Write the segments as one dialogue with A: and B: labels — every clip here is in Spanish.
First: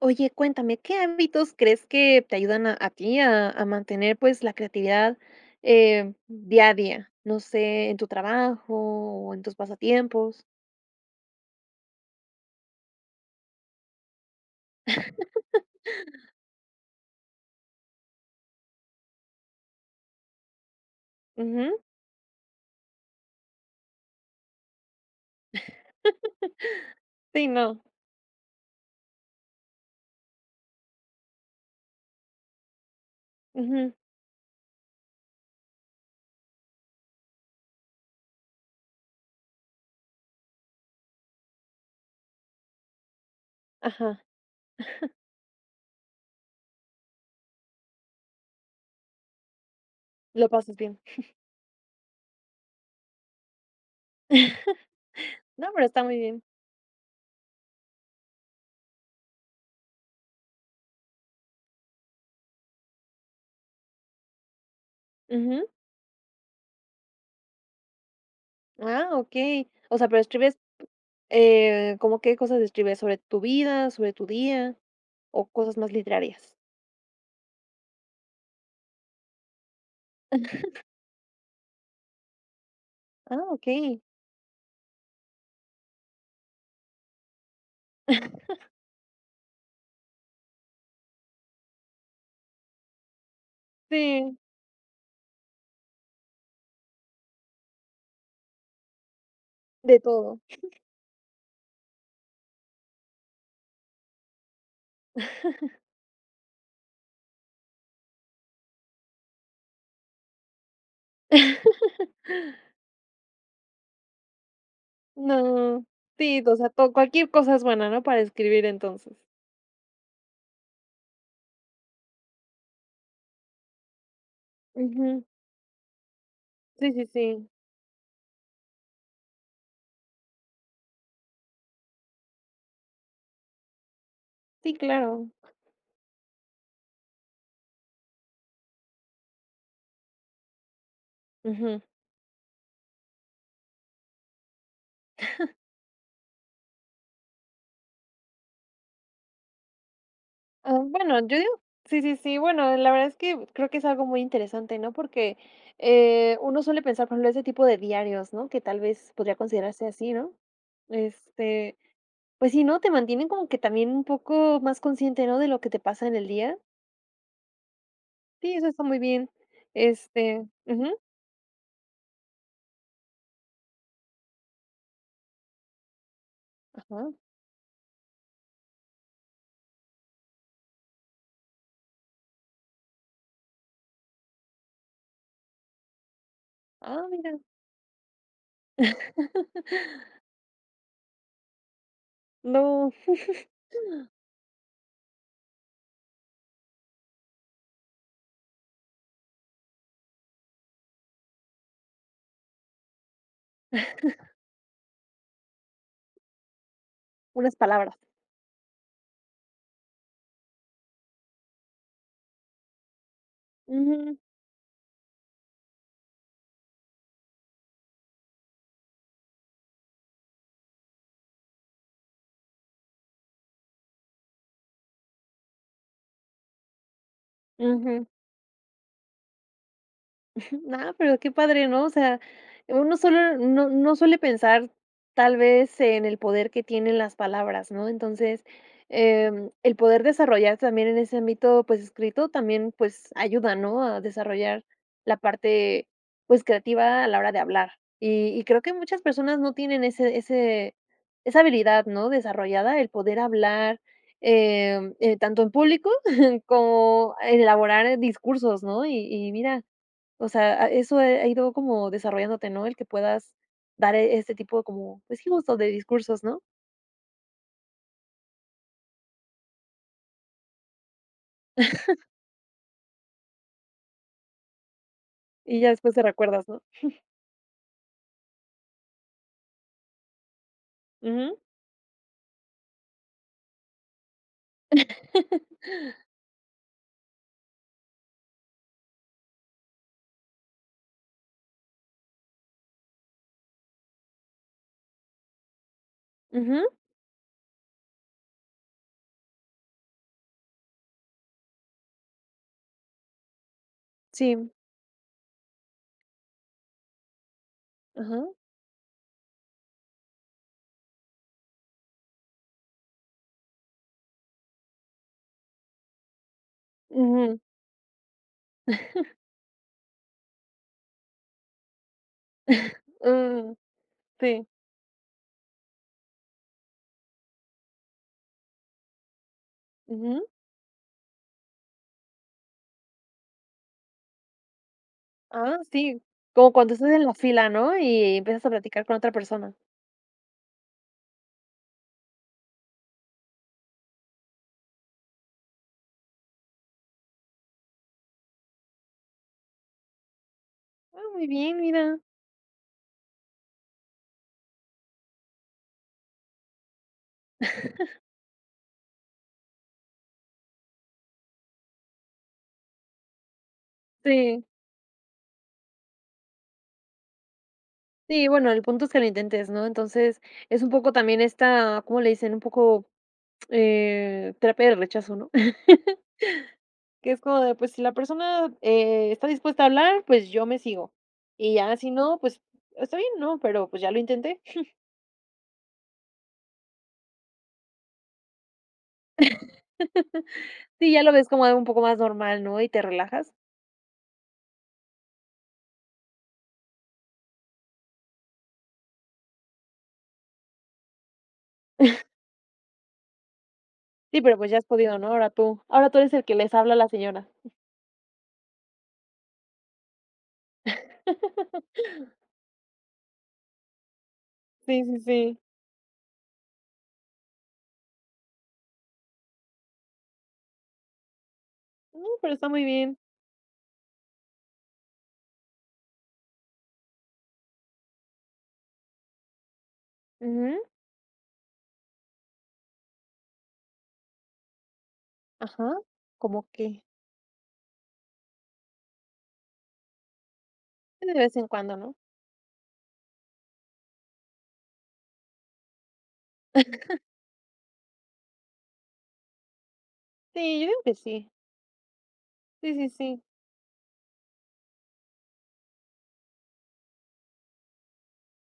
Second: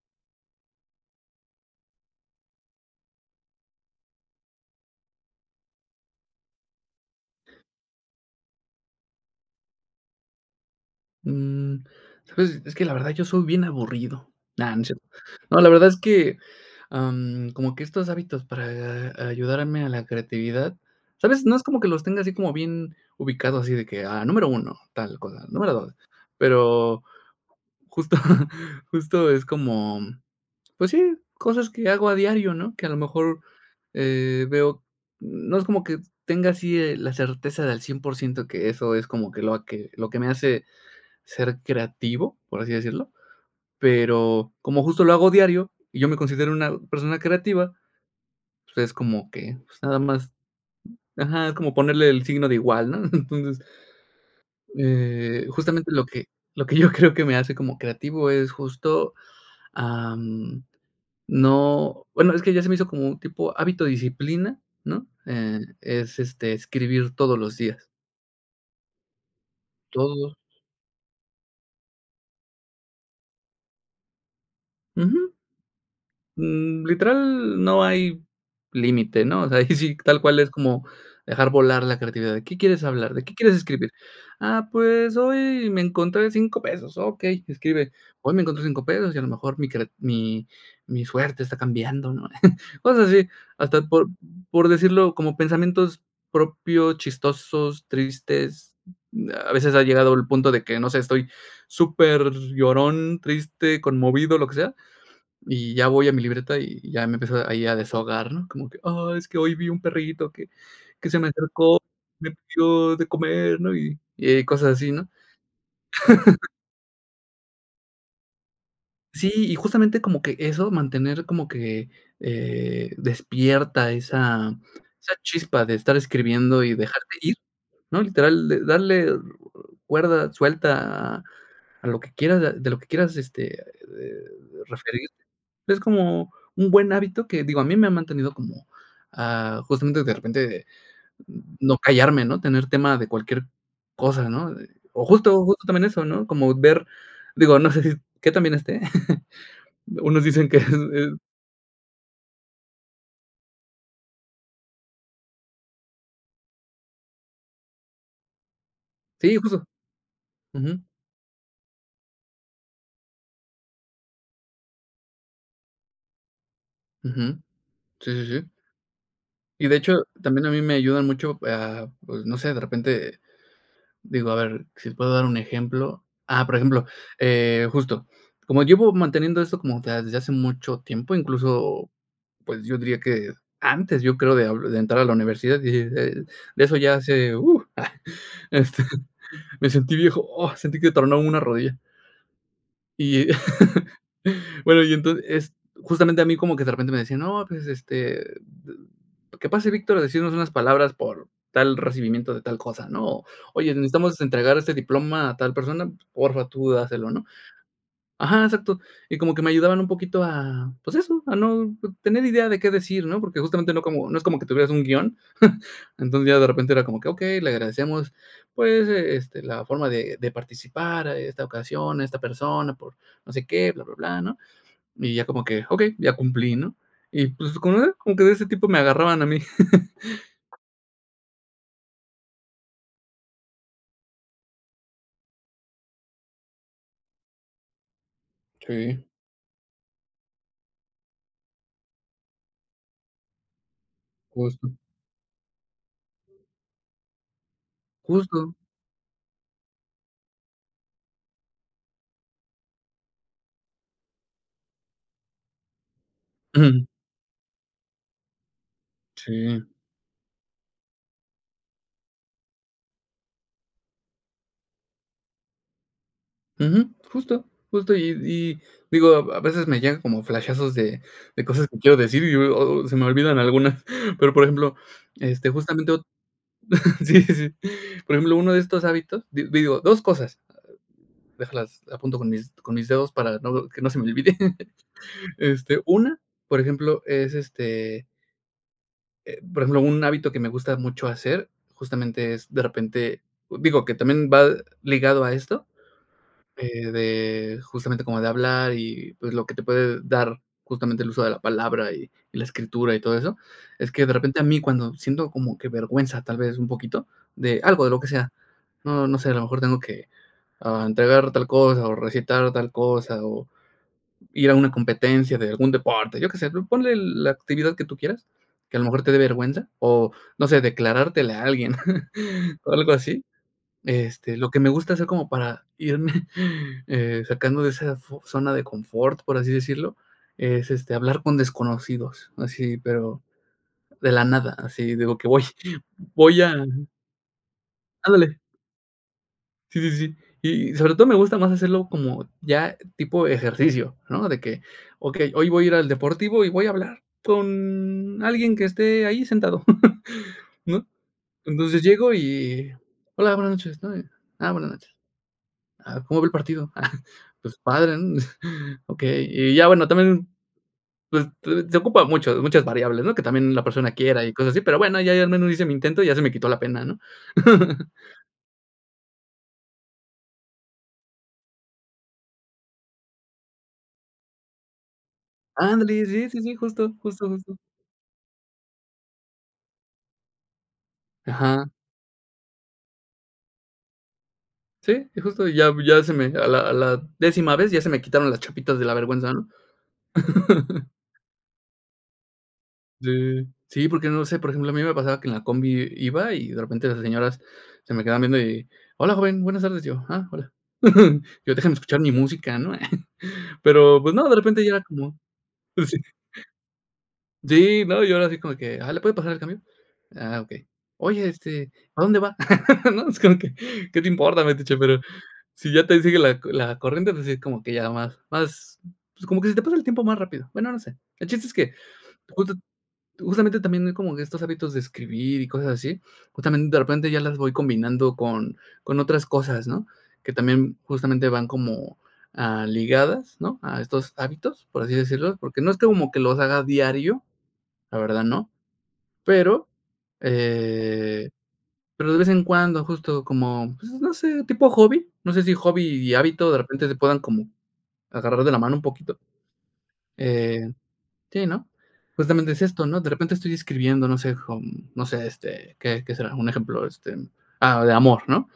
A: Oye, cuéntame, ¿qué ámbitos crees que te ayudan a a ti a a mantener, pues, la creatividad, eh, día a día? No sé, en tu trabajo o en tus pasatiempos.
B: Mm, ¿sabes?, es que la verdad yo soy bien aburrido. No, no es cierto. No, la verdad es que, ah, mm, como que estos hábitos para ayudarme a la creatividad, ¿sabes?, no es
A: Ujú.
B: como que los tenga así como bien ubicados, así de que, ah, número 1, tal cosa, número 2, pero
A: Sí, no.
B: justa justo es como, mm, pues sí, cosas que hago a diario, ¿no? Que a lo mejor,
A: Ujú.
B: eh, veo, n no es como que tenga así, eh, la certeza de al 100%, que eso es como que lo que lo que me hace ser creativo, por así decirlo.
A: Ajá.
B: Pero como justo lo hago diario y yo me considero una persona creativa, pues es como que, pues nada más
A: Lo pasas bien.
B: ajá, es como ponerle el signo de igual, ¿no? Entonces, eh,
A: No, pero
B: justamente
A: está
B: lo
A: muy
B: que
A: bien.
B: lo que yo creo que me hace como creativo es justo, ah, mm, no, bueno, es que ya se me hizo como tipo hábito, disciplina, ¿no?, eh,
A: Ujú.
B: es, este, escribir todos los días.
A: Ah, okey. O sea, pero,
B: Todos.
A: escribes, eh, ¿como qué cosas escribes sobre tu vida, sobre tu día
B: Ujú.
A: o cosas más literarias?
B: Mm, literal no hay límite, ¿no? O sea, ahí sí, tal cual, es como dejar volar la creatividad, ¿de qué quieres hablar? ¿De qué
A: Ah,
B: quieres escribir?
A: okey.
B: Ah, pues, hoy me encontré 5 pesos, okey, escribe, hoy me encontré 5 pesos y a lo mejor mi creat mi mi suerte está cambiando, ¿no? Cosas así, hasta por
A: Sí.
B: por decirlo como pensamientos propios, chistosos, tristes. A veces ha
A: De
B: llegado el
A: todo.
B: punto de que, no sé, estoy superllorón, triste, conmovido, lo que sea, y ya voy a mi libreta, y ya me empiezo ahí a desahogar, ¿no?, como que: "Ah, es que hoy vi un perrito que que se me acercó, me pidió de comer", ¿no?, y eh y cosas así, ¿no?
A: No, sí, o sea, to cualquier cosa es buena, ¿no?, para escribir entonces.
B: Sí, y justamente como que eso, mantener como que, eh, despierta esa esa
A: Ujú.
B: chispa de estar escribiendo y
A: Sí, sí,
B: dejarte ir,
A: sí.
B: ¿no? Literal, de darle cuerda, suelta a lo que quieras, de de lo que quieras, este, eh
A: Sí,
B: referirte.
A: claro.
B: Es como un buen hábito que, digo, a mí me ha mantenido como, ah, justamente de repente no
A: Ujú.
B: callarme, ¿no?, tener tema de cualquier cosa, ¿no? O justo justo también eso, ¿no?, como ver, digo, no sé, si qué tan bien esté. Unos dicen que, es
A: Oh, mm,
B: es
A: bueno, yo digo, sí, sí, sí, bueno, la verdad es que creo que es algo muy interesante, ¿no?, porque, eh, uno suele pensar, por ejemplo, ese tipo de diarios, ¿no?, que tal vez podría
B: Sí, justo.
A: considerarse así, ¿no?,
B: Ujú.
A: este, pues sí, ¿no?, te mantienen como que también un poco más consciente, ¿no?, de lo que te pasa en el día.
B: Ujú. Sí, sí, sí.
A: Sí, eso está muy bien,
B: Y de hecho, también
A: este,
B: a mí me
A: ujú.
B: ayudan mucho a, pues, no sé, de repente, digo, a ver, si puedo dar un ejemplo. Ah, por ejemplo,
A: Ajá.
B: eh, justo, como llevo manteniendo esto como, o sea, desde hace mucho tiempo, incluso, pues, yo diría que antes, yo creo, de de entrar a la universidad y de de eso ya
A: Ah,
B: hace,
A: mira.
B: uh, ah, este, me sentí viejo, oh, sentí que tronó una rodilla.
A: No.
B: Y, bueno, y entonces, es justamente a mí como que de repente me decían, no, pues, este, ¿qué pase Víctor a decirnos unas palabras por tal recibimiento de tal cosa? ¿no? Oye, necesitamos entregar este diploma a tal persona, por fa, tú dáselo, ¿no?
A: Unas palabras.
B: Ajá, exacto. Y como que me ayudaban un poquito a, pues, eso, a no tener idea de qué decir, ¿no? Porque, justamente no como,
A: Ujú.
B: no es como que tuvieras un guión. Entonces, ya de repente era como que, okey, le agradecemos, pues, este, la forma de de participar, eh, esta ocasión, a esta persona, por no sé qué, bla, bla, bla, ¿no?, y ya como que, okey, ya cumplí, ¿no?, y pues, con una
A: Ujú.
B: como que de ese tipo me agarraban a mí.
A: No, pero qué padre, ¿no? O sea, uno solo no no suele pensar tal vez, en el poder que tienen las palabras, ¿no?, entonces,
B: Sí.
A: em, el poder desarrollar también en ese ámbito, pues escrito, también, pues ayuda, ¿no? A desarrollar
B: Justo.
A: la parte, pues, creativa a la hora de hablar. Y y
B: Justo.
A: creo que muchas personas no tienen ese ese esa habilidad, ¿no?, desarrollada el poder hablar, em, eh, tanto en público
B: Ujú.
A: como elaborar discursos, ¿no? Y y mira,
B: Sí.
A: o sea, a eso, eh, ha ido como desarrollándote, ¿no?, el que puedas dar, eh, este tipo como, pues, sí justo de discursos, ¿no?
B: Ujú. Justo justo y d y digo a v a veces me llegan como flashazos de de cosas que quiero decir y y oh oh se me olvidan algunas. Pero, por ejemplo, este
A: Y ya
B: justamente
A: después te
B: ot
A: recuerdas, ¿no?
B: sí sí. Por ejemplo, 1 de estos hábitos, di digo, 2 cosas.
A: Ujú.
B: Déjalas apunto con mis con mis dedos, para no que no se me olvide. Este, una, por ejemplo, es este Eh, por ejemplo, un hábito que me gusta mucho hacer, justamente es de repente, digo, que también va ligado a esto,
A: Ujú.
B: eh, de justamente como de hablar y, pues, lo que te puede dar justamente el uso de la palabra y y la escritura y todo eso, es que de repente a
A: Sí.
B: mí cuando siento como que vergüenza tal vez, un poquito de algo, de lo que sea,
A: Ajá.
B: no no sé, a lo mejor tengo que, ah, entregar tal cosa o recitar tal cosa, o ir a una competencia de algún deporte, yo que sé, ponle la
A: Ujú.
B: actividad que tú quieras, que a lo mejor te dé vergüenza, o no sé, declarártele a alguien, o algo así.
A: Mm,
B: Este,
A: sí.
B: lo que me gusta hacer como para irme, eh, sacando de esa fo zona de confort, por así decirlo,
A: Ujú.
B: es, este, hablar con desconocidos. Así, pero, de la nada. Así digo que voy
A: Ah, sí,
B: voy
A: como
B: a
A: cuando estás en la fila, ¿no? Y
B: Ándale.
A: empiezas a platicar con otra persona.
B: Sí, sí, sí. Y sobre todo me gusta más hacerlo como ya tipo ejercicio, ¿no?, de que, okey, hoy voy a ir al deportivo y voy a hablar con alguien que esté ahí sentado, ¿no?
A: Ah, muy bien,
B: Entonces
A: mira.
B: llego y: "Hola, buenas noches", ¿no?, eh, "Ah buena noche", ah "¿cómo ve el partido?", ah "Pues padre", ¿no? Okey. Y ya bueno, también, pues, se se ocupa mucho muchas variables, ¿no? Que también, la persona quiera y
A: Sí.
B: cosas así. Pero bueno, ya ahí al menos hice mi intento y ya se me quitó la pena, ¿no?
A: Sí, bueno, el punto es que lo intentes, ¿no?, entonces, es un poco también esta, ¿cómo le dicen?, un poco, eh, terapia del rechazo, ¿no?
B: Ándale sí, sí, sí, justo,
A: Que es
B: justo,
A: como de
B: justo.
A: pues, si la persona, eh, está dispuesta a hablar pues, yo me sigo. Y
B: Ajá.
A: ya, si no, pues, está bien, ¿no?, pero, pues, ya lo intenté.
B: Sí justo, ya ya se me a la a la décima vez ya se me quitaron las chapitas de la vergüenza, ¿no?
A: Sí, ya lo ves como algo un poco más normal, ¿no?, y te relajas.
B: Sí, sí, porque, no lo sé, por ejemplo, a mí me pasaba que en la combi iba y de repente las señoras se me quedaban viendo, y: "Hola joven, buenas tardes, yo, ah, hola". Yo déjame escuchar mi música, ¿no? Pero, pues,
A: Sí,
B: no, de
A: pero, pues, ya
B: repente
A: has
B: ya era
A: podido, ¿no?,
B: como,
A: ahora tú,
B: pues,
A: ahora
B: sí
A: tú eres el que les habla a la señora.
B: sí, ¿no?, y yo era sí como que, ajá, ¿le puede pasar el cambio? Ah, okey. Oye, este, ¿a dónde va? ¿no?, es como que, ¿qué te importa, metiche?,
A: Sí, sí,
B: pero
A: sí.
B: si ya te sigue la co la corriente, pues sí, como que ya más más, pues, como que se te pasa el tiempo más rápido, bueno, no sé. El chiste es que
A: Uh, pero, está
B: justo
A: muy bien.
B: justamente también hay como que estos hábitos de escribir y cosas así, justamente de repente ya las voy combinando con con otras cosas, ¿no?, que
A: Ujú.
B: también justamente van como, ah, ligadas, ¿no?, a estos hábitos, por así decirlo, porque, no es
A: Ajá,
B: que como que los
A: ¿cómo
B: haga
A: que?
B: diario, la verdad no. Pero
A: Una de
B: eh,
A: vez en cuando, ¿no?
B: pero, de vez en cuando justo como, pues, no sé, tipo hobby, no sé, si hobby y hábito de repente se puedan como agarrar de la mano un poquito.
A: Sí, yo
B: Eh,
A: digo que sí.
B: sí, ¿no?, justamente es
A: Sí,
B: esto,
A: sí,
B: ¿no?, de
A: sí.
B: repente estoy escribiendo, no sé, con no sé, este, ¿qué qué será?, un ejemplo, este, ah, de amor, ¿no?,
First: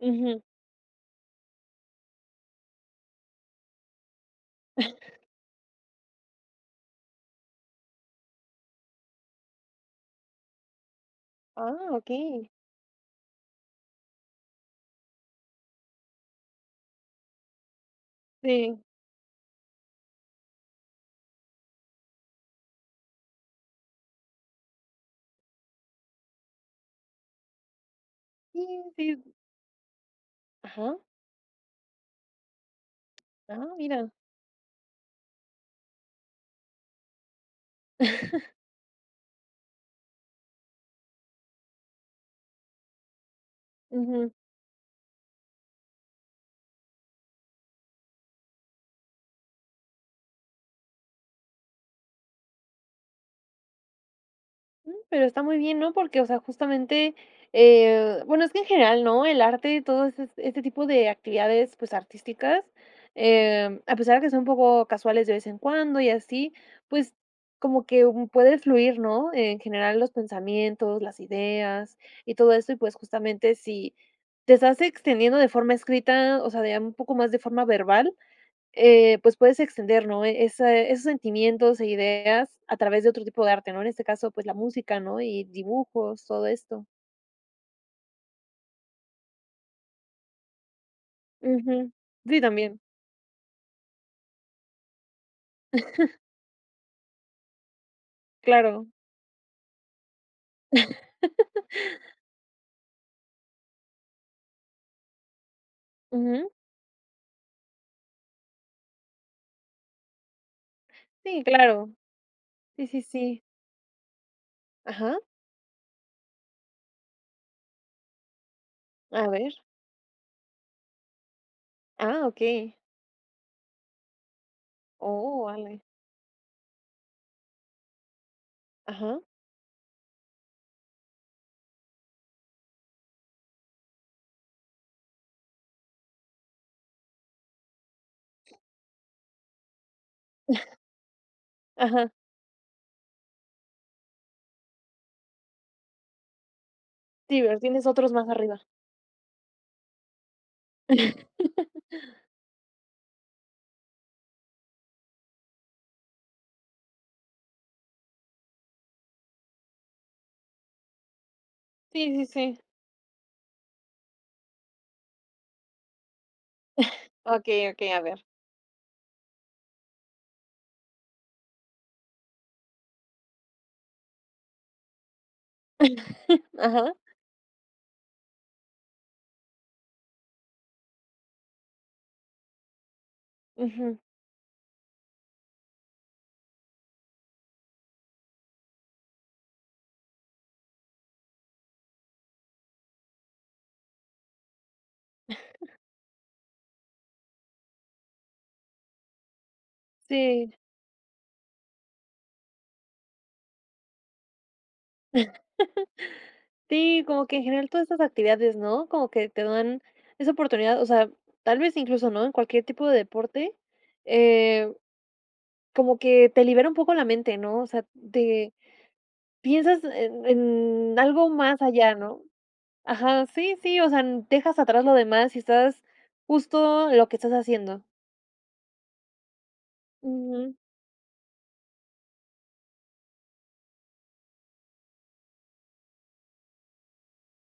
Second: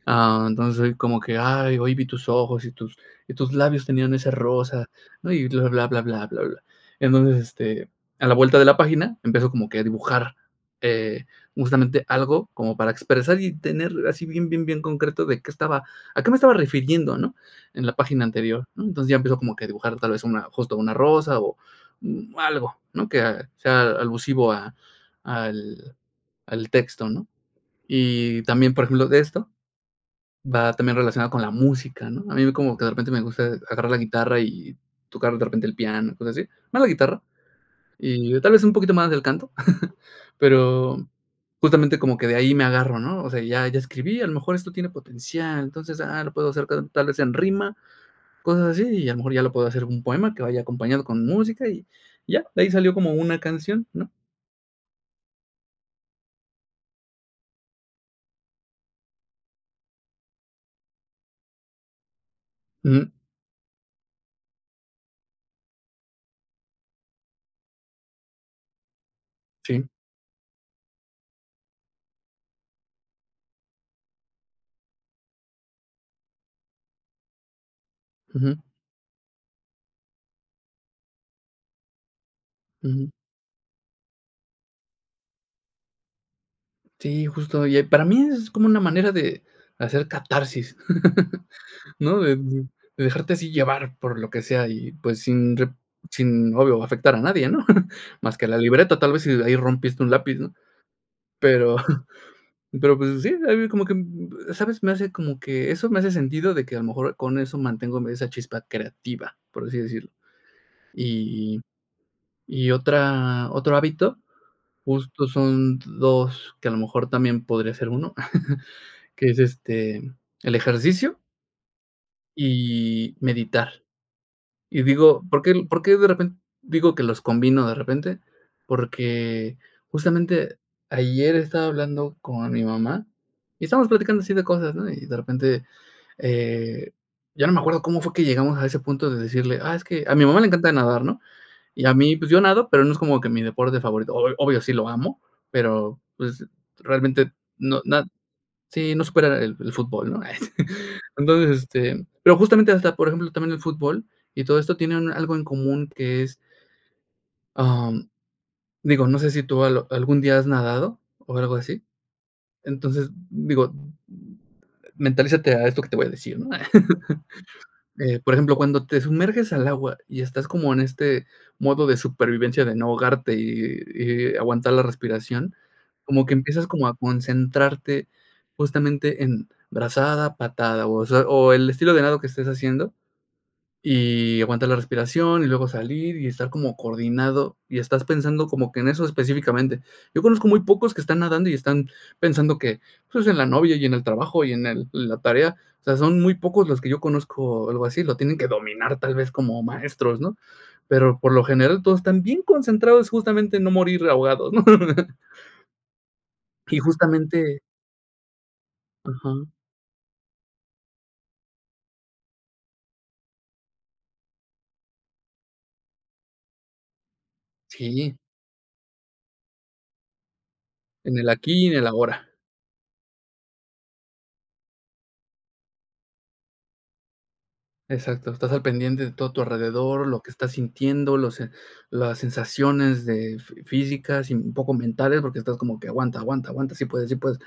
A: Ujú.
B: ah, entonces soy como que: "Ay, hoy vi tus ojos y tus y tus labios tenían ese rosa", ¿no?, y bla, bla, bla, bla, bla. Entonces, este, a la vuelta de la página empiezo como que a dibujar, eh,
A: Ah,
B: justamente
A: okey.
B: algo como para expresar y tener así bien, bien, bien concreto de qué estaba a qué me estaba refiriendo, ¿no?, en la página anterior,
A: Sí.
B: ¿no? Entonces ya empiezo como que a dibujar, tal vez una justo una rosa, o mm, algo ¿no?, que ah, sea alusivo a al al texto, ¿no? Y también,
A: Sí,
B: por ejemplo
A: cier
B: de esto, va también
A: Ajá.
B: relacionado con la música, ¿no? A mí como que de repente me gusta
A: Ah,
B: agarrar la
A: mira.
B: guitarra y tocar de repente el piano, cosas así. Más la guitarra y tal vez, un poquito más del canto, pero, justamente como que de ahí me agarro, ¿no? O sea, ya ya escribí, a
A: Ujú.
B: lo mejor esto tiene potencial, entonces, ah, lo puedo hacer ta tal vez en rima, cosas así y a lo mejor ya lo puedo hacer un poema que vaya acompañado con música y ya, de ahí salió como una canción, ¿no?
A: Mm, pero está muy bien, ¿no?, porque, o sea, justamente, eh, bueno, es que en general, ¿no?, el arte y todo ese s este tipo de actividades, pues, artísticas,
B: Ujú.
A: em, a pesar de que son un poco casuales de vez en cuando y así, pues, como que puedes fluir, ¿no?, en
B: Sí.
A: general los pensamientos, las ideas y todo esto, y pues, justamente si te estás extendiendo de forma escrita, o sea, de un poco más de forma verbal,
B: Ujú.
A: eh, pues, puedes extender, ¿no?, ese esos sentimientos e ideas a través de
B: Ujú.
A: otro tipo de arte, ¿no?, en este caso, pues, la música, ¿no?, y dibujos, todo esto.
B: Sí, justo oye, para mí es como una manera de hacer catarsis,
A: Ujú.
B: ¿no?, de
A: Sí,
B: de
A: también.
B: de dejarte así llevar por lo que sea y, pues, sin re sin, obvio, afectar a nadie, ¿no?, más que a la
A: Claro.
B: libreta, tal vez, si ahí rompiste un lápiz, ¿no?, pero pero, pues sí, ahí vi como que, mm, ¿sabes?, me hace, como que eso me hace
A: Ujú.
B: sentido de que a lo mejor, con eso mantengo, mm, esa chispa creativa, por así decirlo.
A: Sí,
B: Y
A: claro.
B: y y
A: Sí, sí, sí.
B: otra otro hábito,
A: ¿Ajá?
B: justo son 2 que a lo mejor también, podría ser 1,
A: A
B: que es,
A: ver.
B: este, el ejercicio.
A: Ah, okey.
B: Y meditar. Y digo, ¿por
A: ¡Oh!,
B: qué por
A: vale.
B: qué de repen digo, que los combino de repente?,
A: Ajá.
B: porque, justamente, ayer estaba hablando con mi mamá, y estábamos platicando así de cosas, ¿no?, y de repente, eh, ya no me acuerdo cómo fue que llegamos a ese punto de decirle: "Ah, es que a mi mamá le encanta nadar", ¿no?, y a
A: Ajá.
B: mí, pues, yo nado, pero no es como que mi deporte favorito. O obvio, sí lo amo, pero, pues, realmente,
A: Sí, pero
B: no
A: tienes
B: na
A: otros más arriba.
B: sí, no supera el el fútbol, ¿no?, ay, sí. Entonces, este, pero justamente, hasta por ejemplo, también el fútbol y todo esto tiene un algo en común que es. Ah, mm, digo, no sé si tú al algún día has nadado, o algo así.
A: Sí, sí, sí.
B: Entonces, digo, mm: "Mentalízate a esto que te voy a decir", ¿no?,
A: Okey, okey, a
B: eh,
A: ver.
B: por ejemplo, cuando te sumerges al agua y estás como en este modo de supervivencia de no ahogarte y y y aguantar la respiración, como que empiezas como
A: Ajá.
B: a concentrarte, justamente en brazada, patada, o sea, o el estilo de nado que estés haciendo,
A: Ujú.
B: y aguantar la respiración, y luego salir, y estar como coordinado, y estás pensando como que en eso específicamente. Yo conozco muy pocos que están nadando y están pensando que, pues, en la novia y en el trabajo y en el en la tarea, o o sea, son muy pocos los que yo conozco, algo así, lo tienen que dominar tal vez como maestros, ¿no?,
A: Sí.
B: pero, por lo general, todos están bien concentrados, justamente, en no morir ahogados, ¿no? Y
A: Sí, como que en
B: justamente
A: general todas estas actividades, ¿no?, como que te
B: Ajá.
A: dan esa oportunidad, o sea, tal vez, incluso, ¿no?, en cualquier tipo de deporte, eh, como que te libera un poco la mente, ¿no?, o sea,
B: ¡Sí!
A: te piensas en en
B: En el
A: algo más
B: aquí y en el
A: allá, ¿no?,
B: ahora.
A: ajá, sí, sí, o sea, mm, dejas atrás lo demás y estás justo, en lo que estás haciendo.
B: Exacto, estás al pendiente de todo tu alrededor, lo que estás
A: Ujú.
B: sintiendo, los e las sensaciones de f físicas y un poco mentales porque estás como que aguanta, aguanta, aguanta, sí puedes, sí puedes.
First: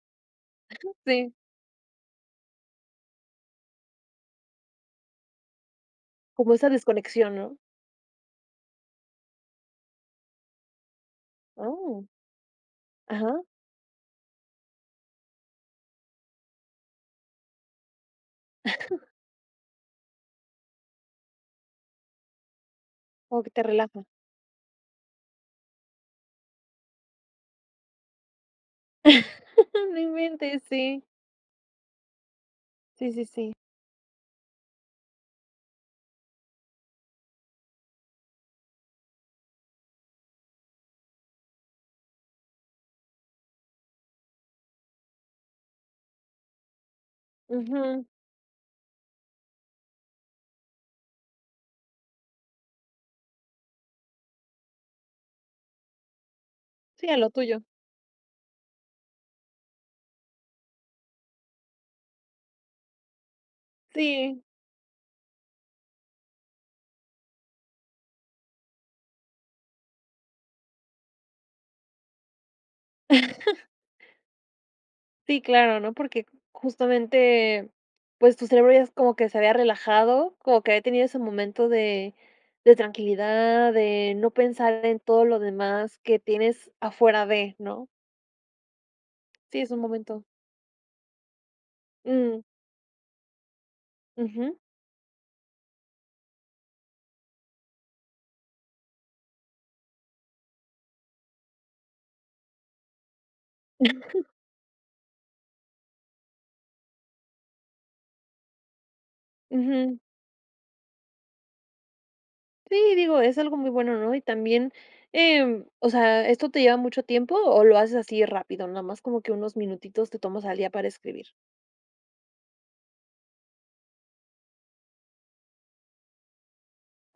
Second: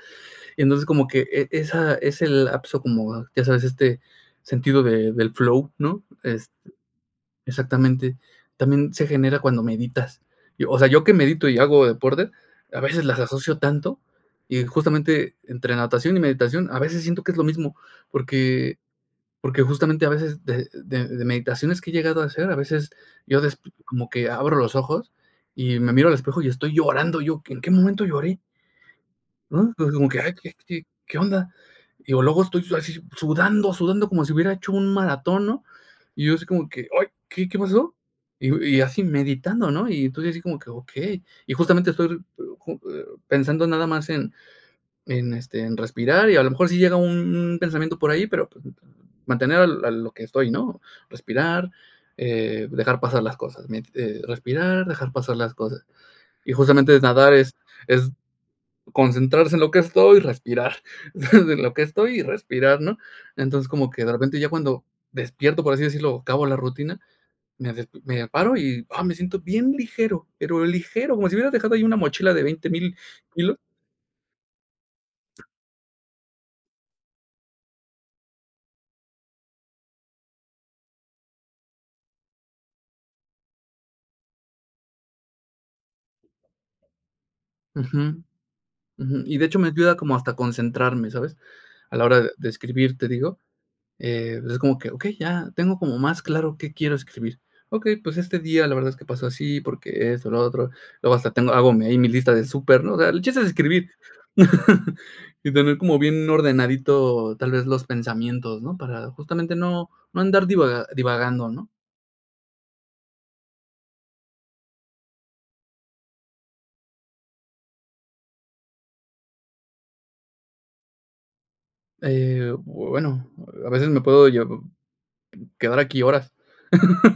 B: Y entonces, como que,
A: Sí.
B: e esa ese lapso como, ya sabes, este sentido de del flow, ¿no?, es
A: Como esa desconexión, ¿no?
B: exactamente, también se genera cuando meditas. Yo, o sea, ¿yo qué medito y hago
A: Oh.
B: deporte?, a veces las
A: Ajá.
B: asocio tanto, y justamente, entre natación y meditación, a veces siento que es lo mismo, porque porque justamente a veces, de de de meditaciones que he llegado a hacer, a veces yo
A: Como que
B: des
A: te relaja.
B: como que abro los ojos y me miro al espejo y estoy llorando yo, ¿en qué momento lloré? Uh, digo
A: No
B: como que, ay, ¿qué
A: inventes,
B: qué
A: sí.
B: qué onda?, digo, luego estoy su así
A: Sí, sí, sí.
B: sudando, sudando como si hubiera hecho un maratón, ¿no?, y yo así como que, ay, ¿qué qué pasó?, y digo y así meditando, ¿no?, y entonces, así como que, okey. Y justamente, estoy pe [unintelligible] pensando nada más en en este, en respirar y a lo mejor si llega un un pensamiento
A: Ujú.
B: por ahí, pero p mantener a lo a lo que estoy, ¿no? Respirar, eh, dejar pasar las cosas, mien eh, respirar, dejar pasar las cosas. Y justamente,
A: Sí, a lo
B: nadar es
A: tuyo.
B: es concentrarse en lo que estoy y respirar. En lo que estoy y respirar, ¿no?, entonces, como que de repente
A: Sí.
B: ya cuando despierto, por así decirlo, o acabo la rutina, me despi me paro y, ah, me siento bien ligero, pero ligero. Como si hubieras dejado ahí una mochila de 20000 kilos.
A: Sí, claro, ¿no? Porque justamente, pues, tu cerebro ya es como que se había relajado, como que había tenido ese momento de de tranquilidad, de no pensar en todo lo demás que tienes afuera de, ¿no?
B: Ujú. Ujú, y de hecho
A: Sí,
B: me
A: es un
B: ayuda como
A: momento.
B: hasta concentrarme, ¿sabes? A la hora de
A: Mm.
B: de escribir te digo, eh,
A: Ujú.
B: es como que, okey, ya tengo como más claro qué quiero escribir. Okey, pues, este día la verdad es que pasó así, porque esto, lo otro, luego hasta tengo hago ahí mi lista de súper, ¿no? O sea, el chiste es escribir. Y tener como bien ordenadito, tal vez, los pensamientos, ¿no? Para justamente no
A: Ujú.
B: no andar divaga divagando, ¿no?
A: Sí, digo, es algo muy bueno, ¿no? Y también, em, o sea, ¿esto te lleva mucho tiempo, o lo haces así rápido? Nada más, como que unos minutitos te tomas al día para escribir.
B: Eh, bueno, a veces me puedo llev quedar aquí horas.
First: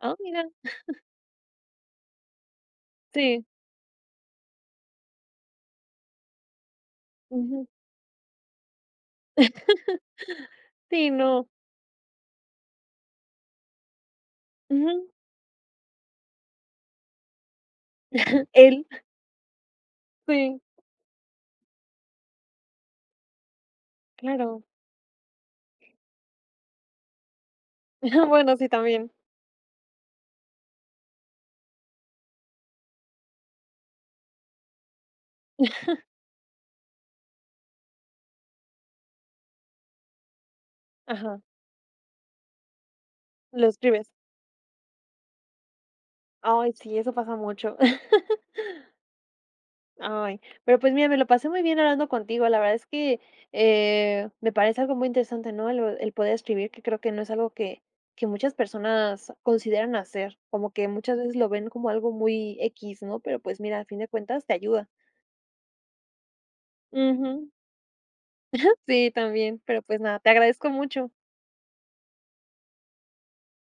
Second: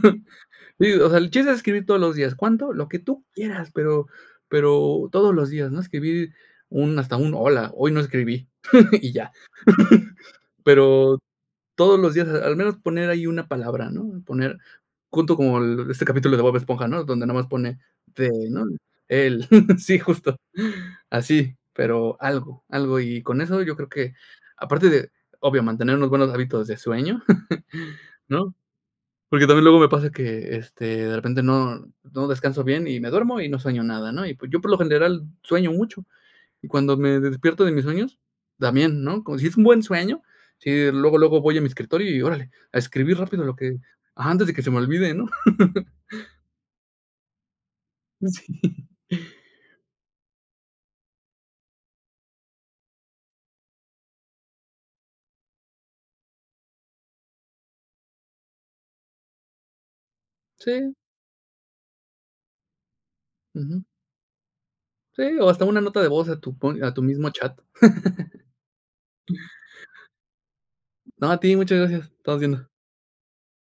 A: Ah, mira.
B: Sí, o sea, el chiste es escribir todos los días, ¿cuánto? Lo que tú
A: Sí.
B: quieras, pero pero todos los días, ¿no? Escribir un hasta un:
A: Ujú.
B: "Hola, hoy no escribí", y ya.
A: Sí,
B: Pero,
A: ¿no?
B: todos los días, al menos poner ahí una palabra, ¿no? Poner
A: Ujú.
B: junto con el este capítulo de Bob Esponja, ¿no? Donde nada más pone, te no
A: ¿Él?
B: él, sí justo,
A: Sí.
B: así, pero, algo, algo y con eso yo creo que,
A: Claro.
B: aparte de, obvio, mantener unos buenos hábitos de sueño,, ¿no?
A: Bueno, sí también.
B: ,porque, también luego me pasa que, este, de repente no no descanso bien y me duermo y no sueño nada, ¿no?, y, pues, yo por lo general sueño mucho. Y cuando me despierto de mis sueños, también, ¿no?, como si es un buen sueño, si luego,
A: Ajá.
B: luego voy a mi escritorio y órale, a escribir rápido lo
A: Lo
B: que
A: escribes.
B: antes de que se me olvide, ¿no?
A: Ay, sí, eso pasa mucho.
B: Sí.
A: Ay, pero, pues, mira, me lo pasé muy bien hablando contigo, la verdad es que, eh, me parece algo muy interesante, ¿no? El el poder escribir, que creo que no es algo que que muchas personas consideran hacer, como que
B: Sí.
A: muchas veces lo ven como algo muy equis, ¿no? Pero pues mira,
B: Ujú.
A: a fin de cuentas te ayuda.
B: Sí, o hasta una nota de voz a tu pon a tu mismo
A: Ujú.
B: chat.
A: Sí, también, pero, pues nada, te agradezco mucho.
B: No, a ti, muchas gracias. Estamos viendo.